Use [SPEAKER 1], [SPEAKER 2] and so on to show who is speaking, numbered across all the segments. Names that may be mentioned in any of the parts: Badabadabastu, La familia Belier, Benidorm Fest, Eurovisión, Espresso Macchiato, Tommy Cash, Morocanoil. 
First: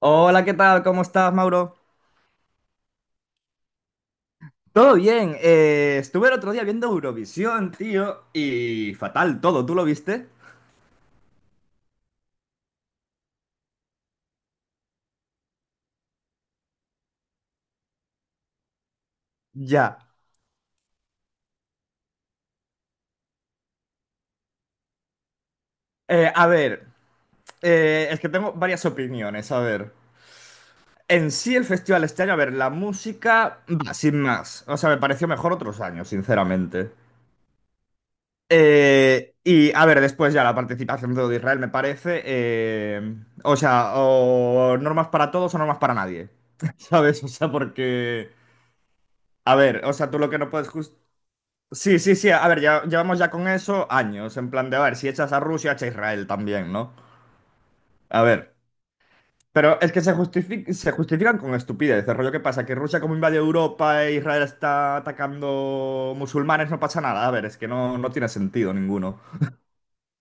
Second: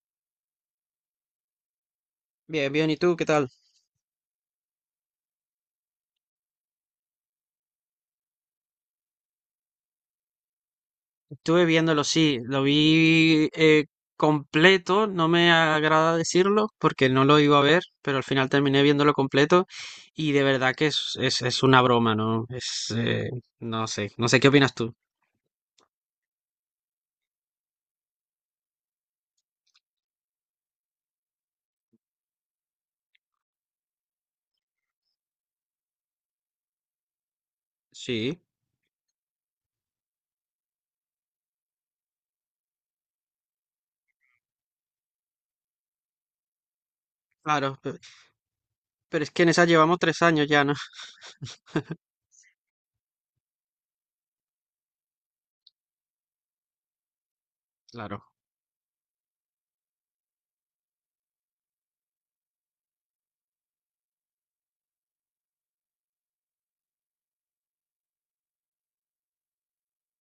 [SPEAKER 1] Hola, ¿qué tal? ¿Cómo estás, Mauro?
[SPEAKER 2] Bien, bien, ¿y tú qué tal?
[SPEAKER 1] Todo bien. Estuve el otro día viendo Eurovisión, tío, y fatal todo. ¿Tú lo viste?
[SPEAKER 2] Estuve viéndolo, sí, lo vi completo. No me agrada decirlo porque no lo iba a ver, pero al final terminé viéndolo completo,
[SPEAKER 1] Ya.
[SPEAKER 2] y de verdad que es una broma, ¿no? No sé, no sé qué opinas tú.
[SPEAKER 1] Eh, a ver, es que tengo varias opiniones. A ver, en sí el festival este año, a ver, la música, bah, sin más. O sea, me pareció mejor otros años, sinceramente.
[SPEAKER 2] Sí.
[SPEAKER 1] Y a ver, después ya la participación de Israel me parece, o sea, o normas para todos o normas para nadie. ¿Sabes? O sea,
[SPEAKER 2] Claro,
[SPEAKER 1] porque...
[SPEAKER 2] pero es que en
[SPEAKER 1] A
[SPEAKER 2] esa
[SPEAKER 1] ver, o
[SPEAKER 2] llevamos
[SPEAKER 1] sea, tú
[SPEAKER 2] tres
[SPEAKER 1] lo que
[SPEAKER 2] años
[SPEAKER 1] no
[SPEAKER 2] ya,
[SPEAKER 1] puedes
[SPEAKER 2] ¿no?
[SPEAKER 1] Sí, sí, sí, a ver, ya llevamos ya con eso años, en plan de, a ver, si echas a Rusia, echa a Israel también, ¿no? A
[SPEAKER 2] Claro.
[SPEAKER 1] ver, pero es que se se justifican con estupidez, el rollo que pasa, que Rusia como invade Europa e Israel está atacando musulmanes, no pasa nada, a ver, es que no, no tiene sentido ninguno.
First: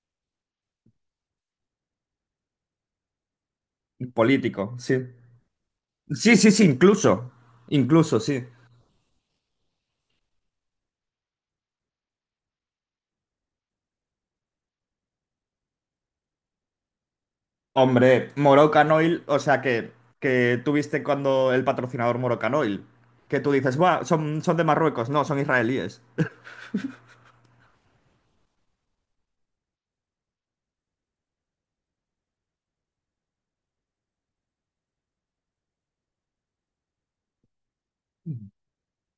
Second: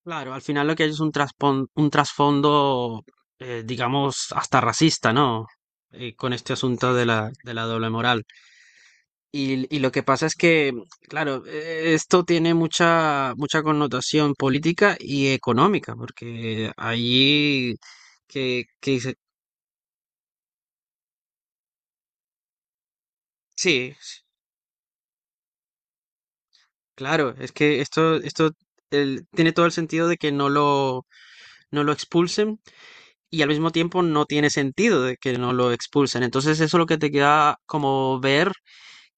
[SPEAKER 2] Claro, al final lo que hay es un un trasfondo, digamos, hasta
[SPEAKER 1] Político, sí.
[SPEAKER 2] racista, ¿no? Con
[SPEAKER 1] Sí, sí,
[SPEAKER 2] este
[SPEAKER 1] sí,
[SPEAKER 2] asunto de la,
[SPEAKER 1] incluso,
[SPEAKER 2] de la doble
[SPEAKER 1] incluso,
[SPEAKER 2] moral.
[SPEAKER 1] sí.
[SPEAKER 2] Y lo que pasa es que, claro, esto tiene mucha connotación política y económica, porque allí
[SPEAKER 1] Hombre,
[SPEAKER 2] que dice,
[SPEAKER 1] Morocanoil, o sea que tuviste cuando el patrocinador Morocanoil, que tú dices,
[SPEAKER 2] sí,
[SPEAKER 1] "Buah,
[SPEAKER 2] sí,
[SPEAKER 1] son, son de Marruecos, no, son israelíes."
[SPEAKER 2] claro, es que esto tiene todo el sentido de que no lo expulsen, y al mismo tiempo no tiene sentido de que no lo expulsen. Entonces eso es lo que te queda como ver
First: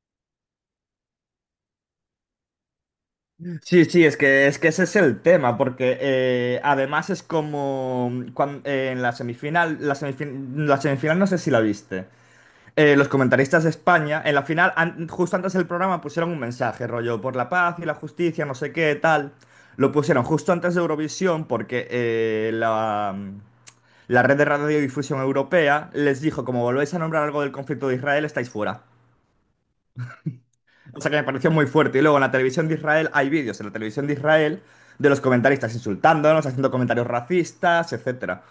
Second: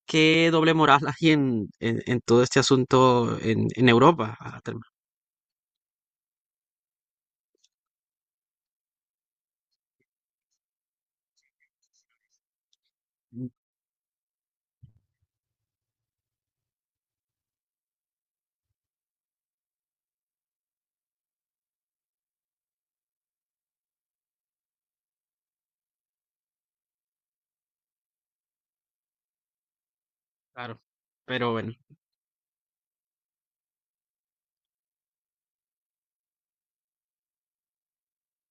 [SPEAKER 2] qué doble moral hay en todo este asunto en,
[SPEAKER 1] Sí,
[SPEAKER 2] en
[SPEAKER 1] sí,
[SPEAKER 2] Europa.
[SPEAKER 1] es
[SPEAKER 2] Ah,
[SPEAKER 1] que ese es el tema, porque además es como en la semifinal, la semifinal no sé si la viste. Los comentaristas de España, en la final, justo antes del programa, pusieron un mensaje, rollo, por la paz y la justicia, no sé qué, tal. Lo pusieron justo antes de Eurovisión porque la red de radiodifusión europea les dijo, como volvéis a nombrar algo del conflicto de Israel, estáis fuera.
[SPEAKER 2] claro,
[SPEAKER 1] O sea que me
[SPEAKER 2] pero
[SPEAKER 1] pareció muy
[SPEAKER 2] bueno,
[SPEAKER 1] fuerte. Y luego en la televisión de Israel hay vídeos en la televisión de Israel de los comentaristas insultándonos, haciendo comentarios racistas, etcétera.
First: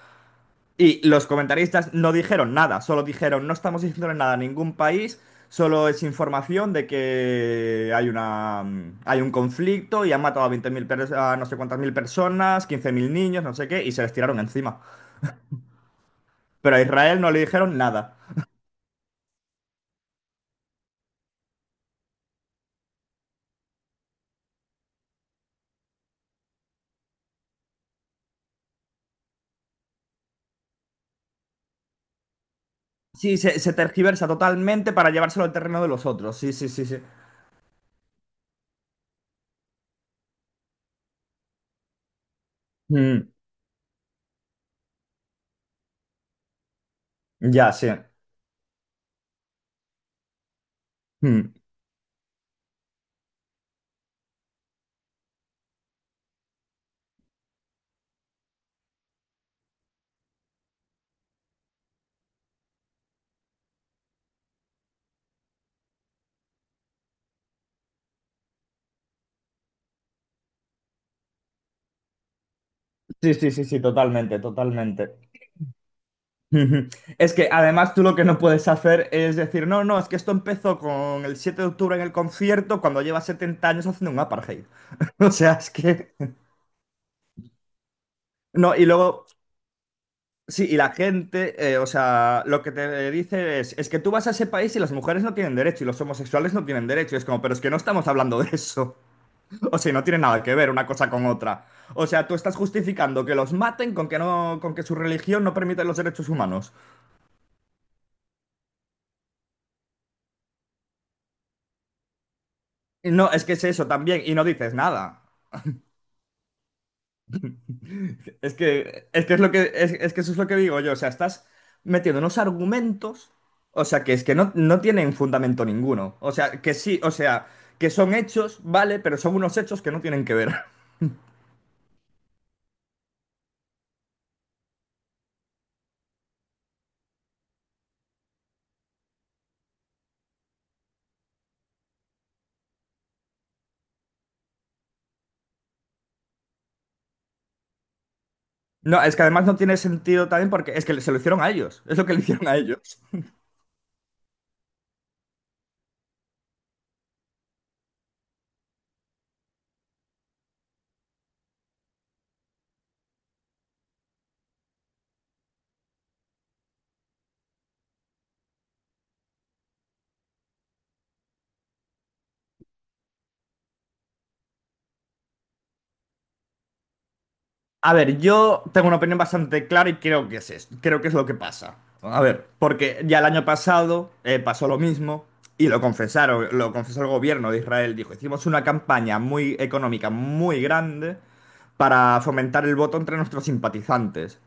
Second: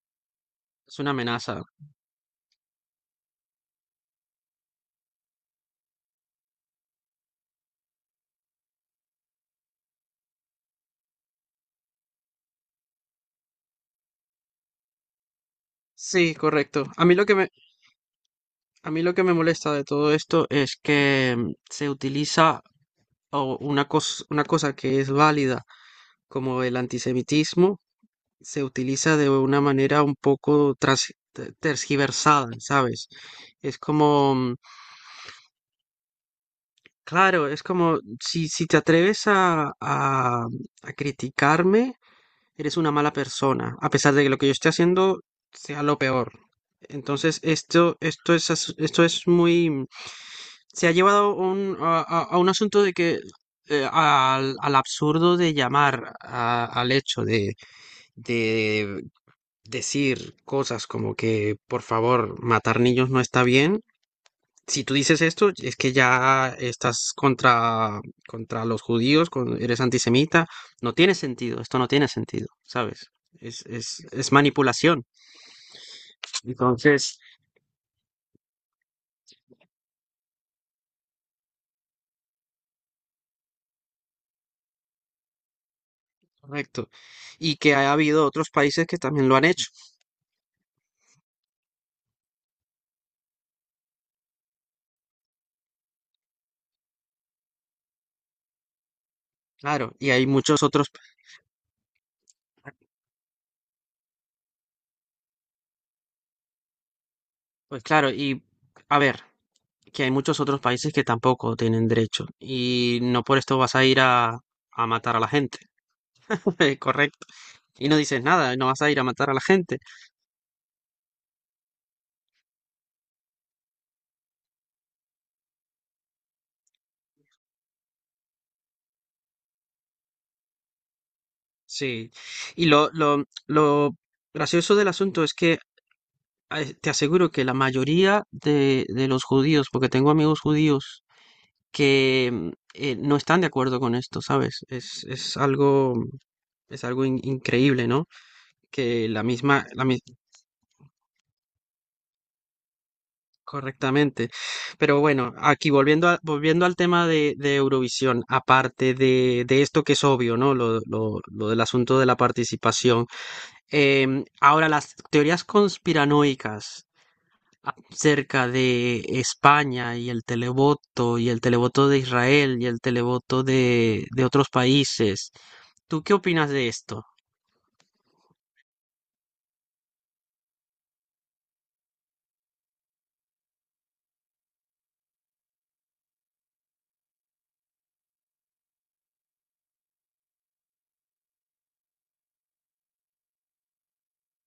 [SPEAKER 2] es
[SPEAKER 1] Y
[SPEAKER 2] una
[SPEAKER 1] los
[SPEAKER 2] amenaza.
[SPEAKER 1] comentaristas no dijeron nada, solo dijeron, no estamos diciéndole nada a ningún país, solo es información de que hay, una, hay un conflicto y han matado a 20.000 a no sé cuántas mil personas, 15.000 niños, no sé qué, y se les tiraron encima.
[SPEAKER 2] Sí,
[SPEAKER 1] Pero a
[SPEAKER 2] correcto.
[SPEAKER 1] Israel no le dijeron nada.
[SPEAKER 2] A mí lo que me molesta de todo esto es que mm, se utiliza o una cosa que es válida, como el antisemitismo, se utiliza de una manera un poco tergiversada, ¿sabes?
[SPEAKER 1] Sí, se
[SPEAKER 2] Es
[SPEAKER 1] tergiversa
[SPEAKER 2] como, mm,
[SPEAKER 1] totalmente para llevárselo al terreno de los otros. Sí, sí, sí, sí.
[SPEAKER 2] claro, es como si, si te atreves a criticarme, eres una mala
[SPEAKER 1] Mm,
[SPEAKER 2] persona, a pesar de que lo que yo esté haciendo sea lo peor. Entonces,
[SPEAKER 1] ya, sí.
[SPEAKER 2] esto es muy... Se ha llevado
[SPEAKER 1] Mm.
[SPEAKER 2] a un asunto de que al absurdo de llamar al hecho de decir cosas como que, por favor, matar niños no está bien. Si tú dices esto, es que ya estás contra los judíos, eres antisemita. No tiene sentido, esto no tiene sentido, ¿sabes?
[SPEAKER 1] Sí, sí,
[SPEAKER 2] Es,
[SPEAKER 1] sí, sí,
[SPEAKER 2] es, es
[SPEAKER 1] totalmente,
[SPEAKER 2] manipulación.
[SPEAKER 1] totalmente. Ujú.
[SPEAKER 2] Entonces,
[SPEAKER 1] Es que además tú lo que no puedes hacer es decir, no, no, es que esto empezó con el 7 de octubre en el concierto cuando lleva 70 años haciendo un apartheid. O sea, es que...
[SPEAKER 2] correcto. Y que ha habido otros
[SPEAKER 1] No, y
[SPEAKER 2] países que
[SPEAKER 1] luego,
[SPEAKER 2] también lo han hecho.
[SPEAKER 1] sí, y la gente, o sea, lo que te dice es que tú vas a ese país y las mujeres no tienen derecho y los homosexuales no tienen derecho. Y es como, pero es que no estamos hablando de eso. O
[SPEAKER 2] Claro,
[SPEAKER 1] sea, no
[SPEAKER 2] y
[SPEAKER 1] tiene
[SPEAKER 2] hay
[SPEAKER 1] nada que
[SPEAKER 2] muchos
[SPEAKER 1] ver una
[SPEAKER 2] otros.
[SPEAKER 1] cosa con otra. O sea, tú estás justificando que los maten con que no, con que su religión no permite los derechos humanos.
[SPEAKER 2] Pues claro, y a ver, que hay muchos otros países que tampoco tienen derecho, y
[SPEAKER 1] Y
[SPEAKER 2] no
[SPEAKER 1] no,
[SPEAKER 2] por
[SPEAKER 1] es que
[SPEAKER 2] esto
[SPEAKER 1] es
[SPEAKER 2] vas a
[SPEAKER 1] eso
[SPEAKER 2] ir
[SPEAKER 1] también, y no dices
[SPEAKER 2] a matar a
[SPEAKER 1] nada.
[SPEAKER 2] la gente, correcto. Y no dices
[SPEAKER 1] Es
[SPEAKER 2] nada, no vas a ir a
[SPEAKER 1] que, es
[SPEAKER 2] matar a
[SPEAKER 1] que
[SPEAKER 2] la
[SPEAKER 1] es lo que,
[SPEAKER 2] gente.
[SPEAKER 1] es que eso es lo que digo yo. O sea, estás metiendo unos argumentos, o sea, que es que no, no tienen fundamento ninguno. O sea, que sí, o sea, que son hechos, vale, pero son unos hechos que no tienen que ver.
[SPEAKER 2] Sí. Y lo gracioso del asunto es que te aseguro que la mayoría de los judíos, porque tengo amigos judíos que mm, no están de acuerdo con esto, ¿sabes? Es algo increíble, ¿no?
[SPEAKER 1] No,
[SPEAKER 2] Que
[SPEAKER 1] es
[SPEAKER 2] la
[SPEAKER 1] que además no
[SPEAKER 2] misma,
[SPEAKER 1] tiene
[SPEAKER 2] la, mi-
[SPEAKER 1] sentido también porque es que se lo hicieron a ellos. Es lo que le hicieron a ellos.
[SPEAKER 2] correctamente. Pero bueno, aquí volviendo al tema de Eurovisión, aparte de esto que es obvio, ¿no? Lo, lo del asunto de la participación. Em, ahora, las teorías conspiranoicas acerca de España y el televoto de Israel y el televoto de otros países. ¿Tú qué opinas de esto?
[SPEAKER 1] A ver, yo tengo una opinión bastante clara y creo que es esto, creo que es lo que pasa. A ver, porque ya el año pasado pasó lo mismo y lo confesaron, lo confesó el gobierno de Israel. Dijo, hicimos una campaña muy económica, muy grande para fomentar el voto entre nuestros simpatizantes.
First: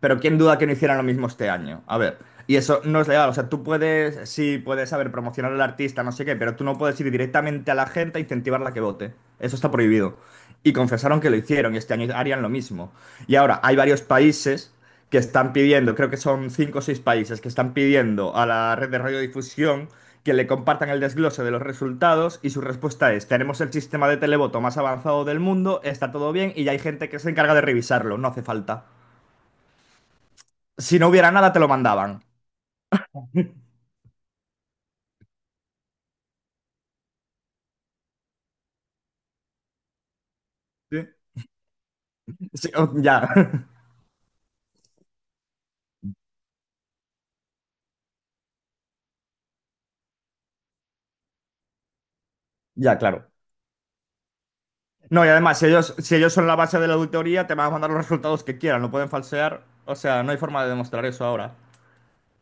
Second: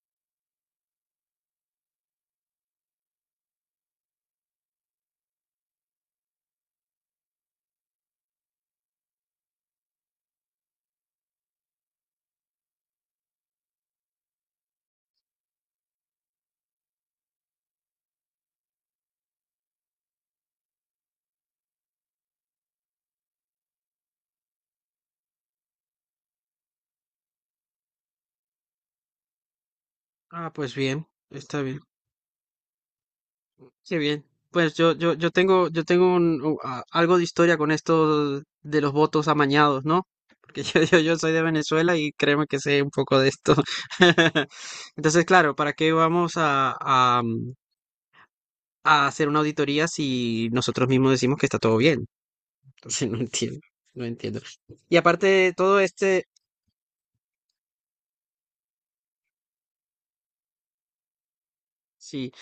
[SPEAKER 1] Pero quién duda que no hicieran lo mismo este año. A ver, y eso no es legal. O sea, tú puedes, sí, puedes, a ver, promocionar al artista, no sé qué, pero tú no puedes ir directamente a la gente e incentivarla a que vote. Eso está prohibido y confesaron que lo hicieron y este año harían lo mismo. Y ahora hay varios países que están pidiendo, creo que son 5 o 6 países que están pidiendo a la red de radiodifusión que le compartan el desglose de los resultados y su respuesta es, tenemos el sistema de televoto más avanzado del mundo, está todo bien y ya hay gente que se encarga de revisarlo, no hace falta.
[SPEAKER 2] Ah, pues
[SPEAKER 1] Si
[SPEAKER 2] bien,
[SPEAKER 1] no hubiera nada, te
[SPEAKER 2] está
[SPEAKER 1] lo
[SPEAKER 2] bien.
[SPEAKER 1] mandaban.
[SPEAKER 2] Qué bien. Pues yo tengo, yo tengo algo de historia con esto de los votos amañados, ¿no? Porque yo, yo,
[SPEAKER 1] Sí.
[SPEAKER 2] yo soy de Venezuela y créeme que
[SPEAKER 1] Sí,
[SPEAKER 2] sé
[SPEAKER 1] oh,
[SPEAKER 2] un poco
[SPEAKER 1] ya,
[SPEAKER 2] de esto. Entonces, claro, ¿para qué vamos a hacer una auditoría si nosotros mismos decimos que está todo bien?
[SPEAKER 1] ya,
[SPEAKER 2] Entonces, no
[SPEAKER 1] claro.
[SPEAKER 2] entiendo, no entiendo. Y
[SPEAKER 1] No,
[SPEAKER 2] aparte
[SPEAKER 1] y
[SPEAKER 2] de
[SPEAKER 1] además, si
[SPEAKER 2] todo
[SPEAKER 1] ellos, si
[SPEAKER 2] este,
[SPEAKER 1] ellos son la base de la auditoría, te van a mandar los resultados que quieran, no pueden falsear. O sea, no hay forma de demostrar eso ahora.
[SPEAKER 2] sí.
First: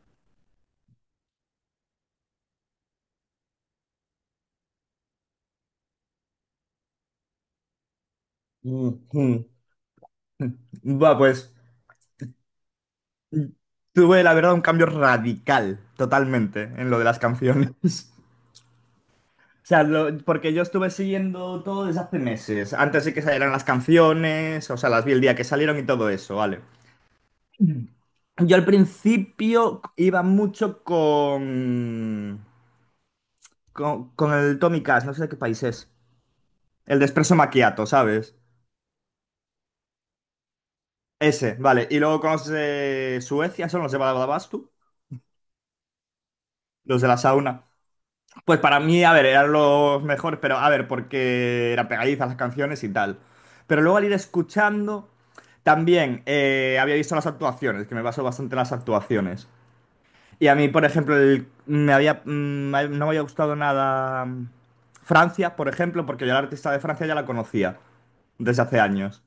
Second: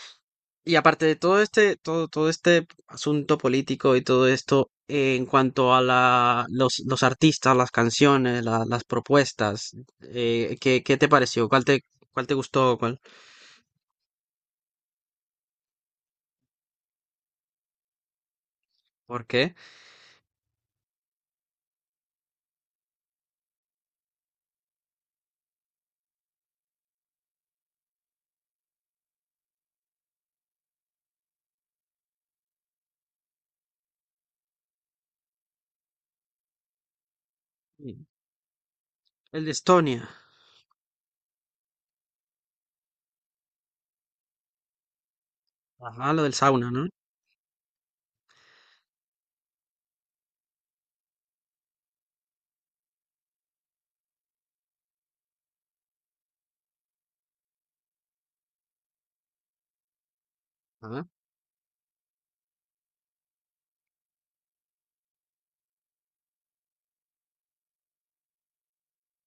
[SPEAKER 2] Y aparte de todo este asunto político y todo esto, en cuanto a la, los artistas, las canciones, las
[SPEAKER 1] Ujú.
[SPEAKER 2] propuestas, ¿qué, qué te
[SPEAKER 1] Va,
[SPEAKER 2] pareció?
[SPEAKER 1] pues
[SPEAKER 2] Cuál te gustó? ¿Cuál?
[SPEAKER 1] tuve la verdad un cambio radical totalmente en lo de las canciones.
[SPEAKER 2] ¿Por qué?
[SPEAKER 1] O sea, porque yo estuve siguiendo todo desde hace meses. Antes de que salieran las canciones, o sea, las vi el día que salieron y todo eso, ¿vale? Yo al principio iba mucho con, con el Tommy Cash, no sé de qué país es. El de Espresso Macchiato,
[SPEAKER 2] Sí.
[SPEAKER 1] ¿sabes?
[SPEAKER 2] El de Estonia.
[SPEAKER 1] Ese, vale. Y luego con los de Suecia, son los de Badabadabastu,
[SPEAKER 2] Ajá, lo del sauna, ¿no?
[SPEAKER 1] los de la sauna. Pues para mí, a ver, eran los mejores, pero a ver, porque eran pegadizas las canciones y tal. Pero luego al ir escuchando, también había visto las actuaciones, que me basó bastante en las actuaciones. Y a mí, por
[SPEAKER 2] Ajá.
[SPEAKER 1] ejemplo, el- me había, mm, me- no me había gustado nada Francia, por ejemplo, porque yo la artista de Francia ya la conocía desde hace años.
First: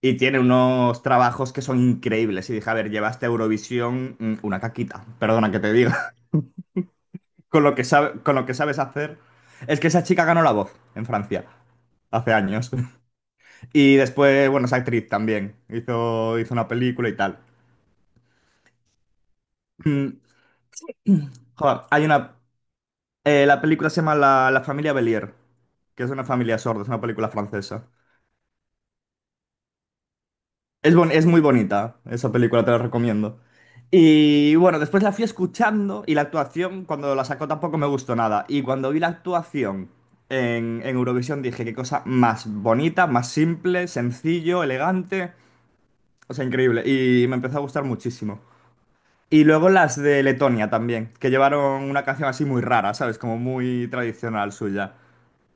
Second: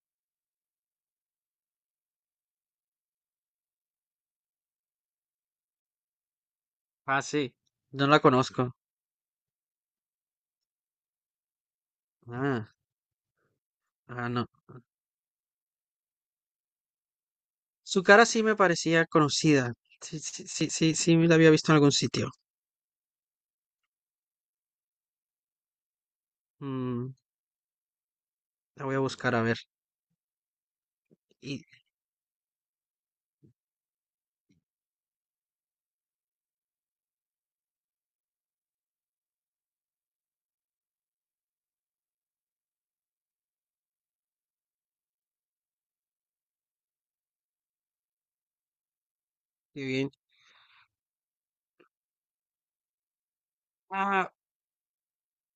[SPEAKER 1] Y tiene unos trabajos que son increíbles. Y dije, a ver, llevaste a este Eurovisión una caquita, perdona que te diga
[SPEAKER 2] Ah, sí.
[SPEAKER 1] con lo que
[SPEAKER 2] No la
[SPEAKER 1] con lo que
[SPEAKER 2] conozco.
[SPEAKER 1] sabes hacer. Es que esa chica ganó La Voz en Francia hace
[SPEAKER 2] Ah,
[SPEAKER 1] años. Y
[SPEAKER 2] ah, no.
[SPEAKER 1] después, bueno, es actriz también. Hizo, hizo una película y tal.
[SPEAKER 2] Su cara sí me parecía conocida. Sí,
[SPEAKER 1] Mm,
[SPEAKER 2] sí, sí, sí, sí, me la había visto en
[SPEAKER 1] joder,
[SPEAKER 2] algún
[SPEAKER 1] hay
[SPEAKER 2] sitio.
[SPEAKER 1] una. Eh, la película se llama La familia Belier, que es una familia sorda, es una
[SPEAKER 2] Mm,
[SPEAKER 1] película francesa.
[SPEAKER 2] la voy a buscar a ver.
[SPEAKER 1] Es, es muy
[SPEAKER 2] Y,
[SPEAKER 1] bonita, esa película te la recomiendo. Y bueno, después la fui escuchando y la actuación cuando la sacó tampoco me gustó nada. Y cuando vi la actuación en Eurovisión dije, qué cosa más bonita, más simple, sencillo, elegante. O sea, increíble. Y me empezó a gustar muchísimo. Y luego
[SPEAKER 2] qué
[SPEAKER 1] las
[SPEAKER 2] bien.
[SPEAKER 1] de Letonia también, que llevaron una canción así muy rara, ¿sabes? Como muy
[SPEAKER 2] Ah,
[SPEAKER 1] tradicional suya.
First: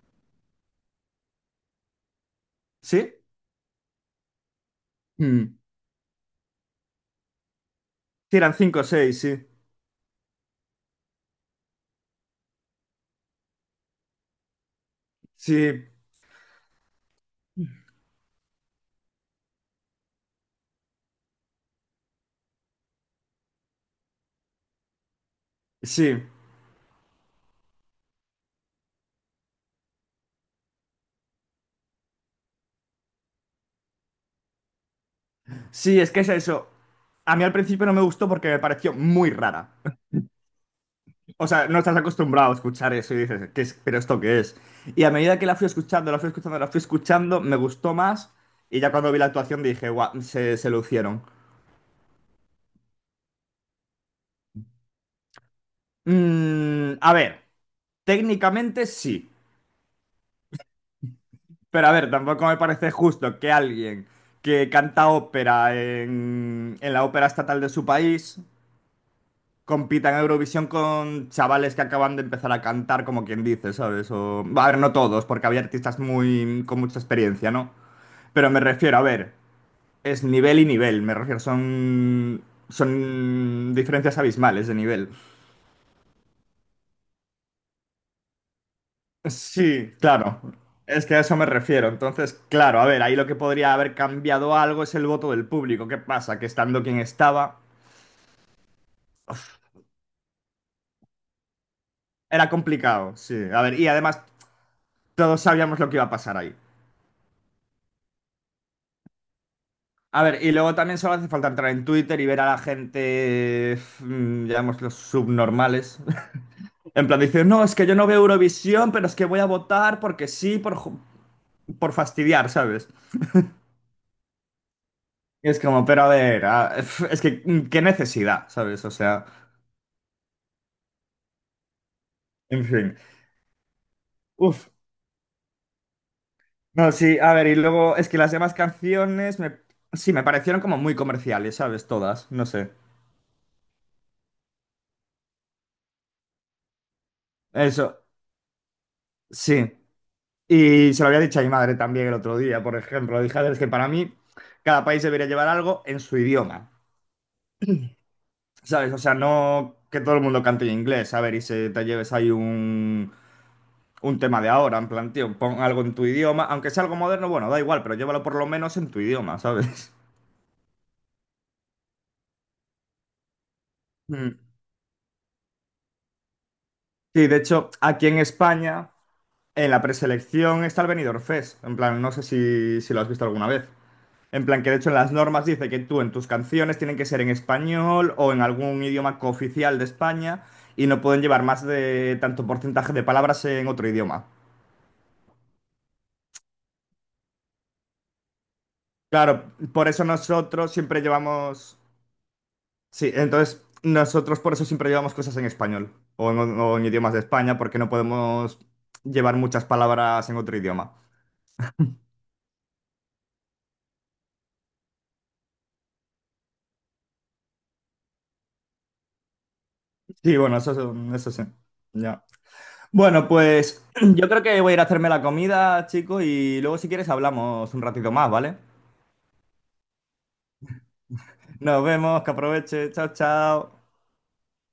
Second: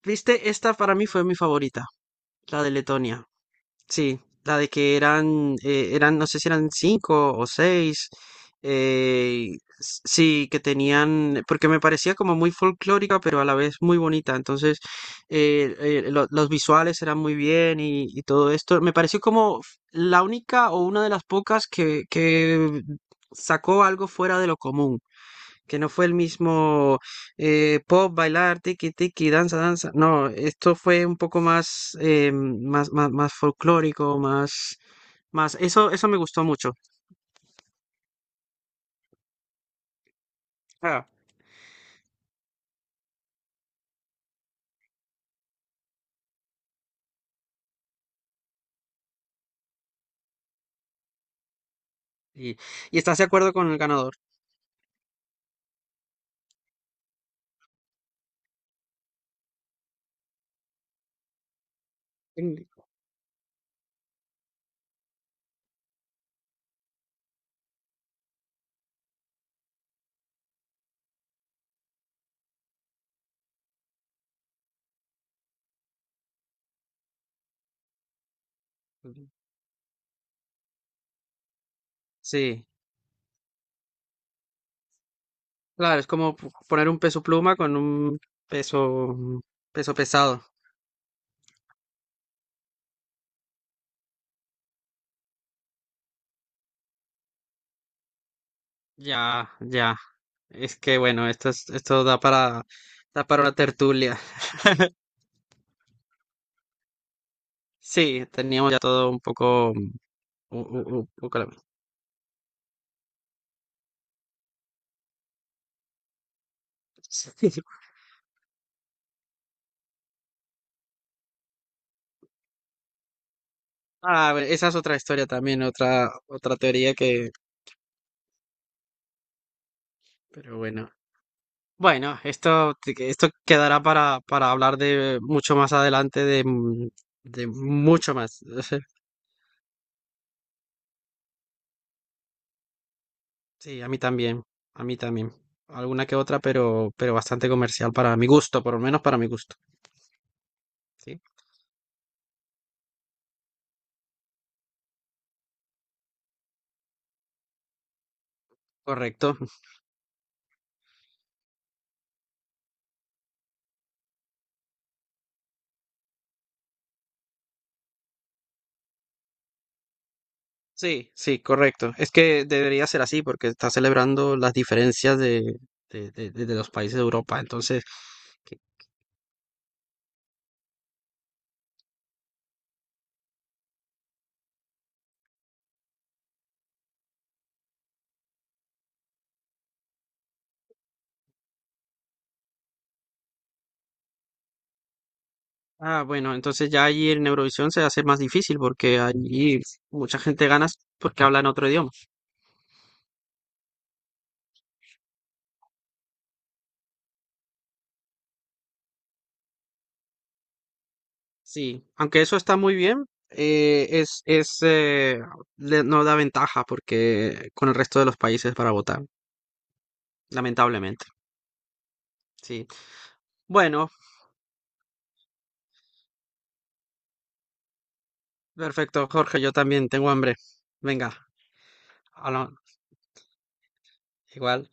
[SPEAKER 2] viste, esta para mí fue mi favorita, la de
[SPEAKER 1] ¿Sí?
[SPEAKER 2] Letonia. Sí, la de que eran,
[SPEAKER 1] Mm.
[SPEAKER 2] eran, no sé si eran cinco o seis.
[SPEAKER 1] Sí, eran 5 o 6, sí.
[SPEAKER 2] Eh, sí, que tenían, porque me parecía como muy folclórica, pero a la vez muy bonita. Entonces,
[SPEAKER 1] Sí,
[SPEAKER 2] los visuales eran muy bien y todo esto. Me pareció como la única o una de las pocas que sacó algo fuera de lo común, que no fue el
[SPEAKER 1] sí.
[SPEAKER 2] mismo pop, bailar, tiki tiki, danza, danza. No, esto fue un poco más, más folclórico, más. Eso,
[SPEAKER 1] Sí,
[SPEAKER 2] eso
[SPEAKER 1] es
[SPEAKER 2] me
[SPEAKER 1] que es
[SPEAKER 2] gustó
[SPEAKER 1] eso.
[SPEAKER 2] mucho.
[SPEAKER 1] A mí al principio no me gustó porque me pareció muy rara.
[SPEAKER 2] Ah,
[SPEAKER 1] O sea, no estás acostumbrado a escuchar eso y dices, ¿qué es? ¿Pero esto qué es? Y a medida que la fui escuchando, la fui escuchando, la fui escuchando, me gustó más. Y ya cuando vi la actuación dije, guau, se lucieron.
[SPEAKER 2] y, y estás de acuerdo con el ganador.
[SPEAKER 1] Mm, a ver, técnicamente sí. Pero a ver, tampoco me
[SPEAKER 2] En-
[SPEAKER 1] parece justo que alguien que canta ópera en la ópera estatal de su país compitan en Eurovisión con chavales que acaban de empezar a cantar, como quien dice, ¿sabes? O, a ver, no todos, porque había artistas muy con mucha experiencia, ¿no? Pero me refiero, a ver, es nivel y nivel, me refiero,
[SPEAKER 2] sí,
[SPEAKER 1] son diferencias abismales de nivel.
[SPEAKER 2] claro, es como poner un peso pluma con un peso, peso
[SPEAKER 1] Sí, claro.
[SPEAKER 2] pesado.
[SPEAKER 1] Es que a eso me refiero. Entonces, claro, a ver, ahí lo que podría haber cambiado algo es el voto del público. ¿Qué pasa? Que estando quien estaba,
[SPEAKER 2] Ya, ya. Es que bueno, esto es, esto da
[SPEAKER 1] era
[SPEAKER 2] para,
[SPEAKER 1] complicado,
[SPEAKER 2] da
[SPEAKER 1] sí.
[SPEAKER 2] para una
[SPEAKER 1] A ver, y
[SPEAKER 2] tertulia.
[SPEAKER 1] además todos sabíamos lo que iba a pasar ahí.
[SPEAKER 2] Sí, teníamos ya todo un poco, un,
[SPEAKER 1] A ver, y luego también
[SPEAKER 2] un
[SPEAKER 1] solo hace
[SPEAKER 2] poco la...
[SPEAKER 1] falta entrar en Twitter y ver a la gente, digamos, los subnormales. En plan, dicen, no, es que yo no veo Eurovisión, pero es que voy a votar porque sí, por, por fastidiar, ¿sabes?
[SPEAKER 2] Ah, bueno, esa es otra historia
[SPEAKER 1] Y es
[SPEAKER 2] también,
[SPEAKER 1] como, pero a
[SPEAKER 2] otra,
[SPEAKER 1] ver,
[SPEAKER 2] otra teoría
[SPEAKER 1] es
[SPEAKER 2] que,
[SPEAKER 1] que qué necesidad, ¿sabes? O sea,
[SPEAKER 2] pero bueno. Bueno,
[SPEAKER 1] en
[SPEAKER 2] esto,
[SPEAKER 1] fin.
[SPEAKER 2] esto quedará para
[SPEAKER 1] Uf,
[SPEAKER 2] hablar de mucho más adelante, de, m-
[SPEAKER 1] no, sí, a
[SPEAKER 2] de
[SPEAKER 1] ver, y luego es
[SPEAKER 2] mucho
[SPEAKER 1] que las
[SPEAKER 2] más.
[SPEAKER 1] demás canciones sí, me parecieron como muy comerciales, ¿sabes? Todas, no sé.
[SPEAKER 2] Sí, a mí también, a mí también. Alguna que otra, pero bastante comercial
[SPEAKER 1] Eso,
[SPEAKER 2] para mi gusto, por lo menos para mi gusto.
[SPEAKER 1] sí. Y se lo
[SPEAKER 2] Sí,
[SPEAKER 1] había dicho a mi madre también el otro día, por ejemplo. Dije, a ver, es que para mí cada país debería llevar algo en su idioma, ¿sabes? O sea,
[SPEAKER 2] correcto.
[SPEAKER 1] no que todo el mundo cante en inglés, a ver, y se te lleves ahí un tema de ahora, en plan, tío, pon algo en tu idioma, aunque sea algo moderno, bueno, da igual, pero llévalo por lo menos en tu idioma, ¿sabes?
[SPEAKER 2] Sí, sí, correcto. Es que debería ser así porque está celebrando
[SPEAKER 1] Mm.
[SPEAKER 2] las diferencias de, de los países de
[SPEAKER 1] Sí, de
[SPEAKER 2] Europa.
[SPEAKER 1] hecho,
[SPEAKER 2] Entonces,
[SPEAKER 1] aquí en
[SPEAKER 2] que-
[SPEAKER 1] España, en la preselección está el Benidorm Fest, en plan, no sé si, si lo has visto alguna vez. En plan, que de hecho en las normas dice que tú en tus canciones tienen que ser en español o en algún idioma cooficial de España y no pueden llevar más de tanto porcentaje de palabras en otro idioma.
[SPEAKER 2] ah, bueno, entonces ya allí en Eurovisión se hace más difícil porque
[SPEAKER 1] Claro,
[SPEAKER 2] allí
[SPEAKER 1] por eso
[SPEAKER 2] mucha gente gana
[SPEAKER 1] nosotros siempre
[SPEAKER 2] porque hablan otro
[SPEAKER 1] llevamos...
[SPEAKER 2] idioma.
[SPEAKER 1] Sí, entonces nosotros por eso siempre llevamos cosas en español o en idiomas de España porque no podemos llevar muchas palabras en otro idioma.
[SPEAKER 2] Sí, aunque eso está muy bien, es le- no da ventaja porque con el resto de los países para votar,
[SPEAKER 1] Sí, bueno, eso,
[SPEAKER 2] lamentablemente.
[SPEAKER 1] eso sí. Ya.
[SPEAKER 2] Sí.
[SPEAKER 1] Bueno, pues
[SPEAKER 2] Bueno,
[SPEAKER 1] yo creo que voy a ir a hacerme la comida, chico, y luego si quieres hablamos un ratito más, ¿vale?
[SPEAKER 2] perfecto, Jorge, yo también tengo hambre. Venga,
[SPEAKER 1] Nos vemos, que
[SPEAKER 2] habla-
[SPEAKER 1] aproveche. Chao, chao.
[SPEAKER 2] igual.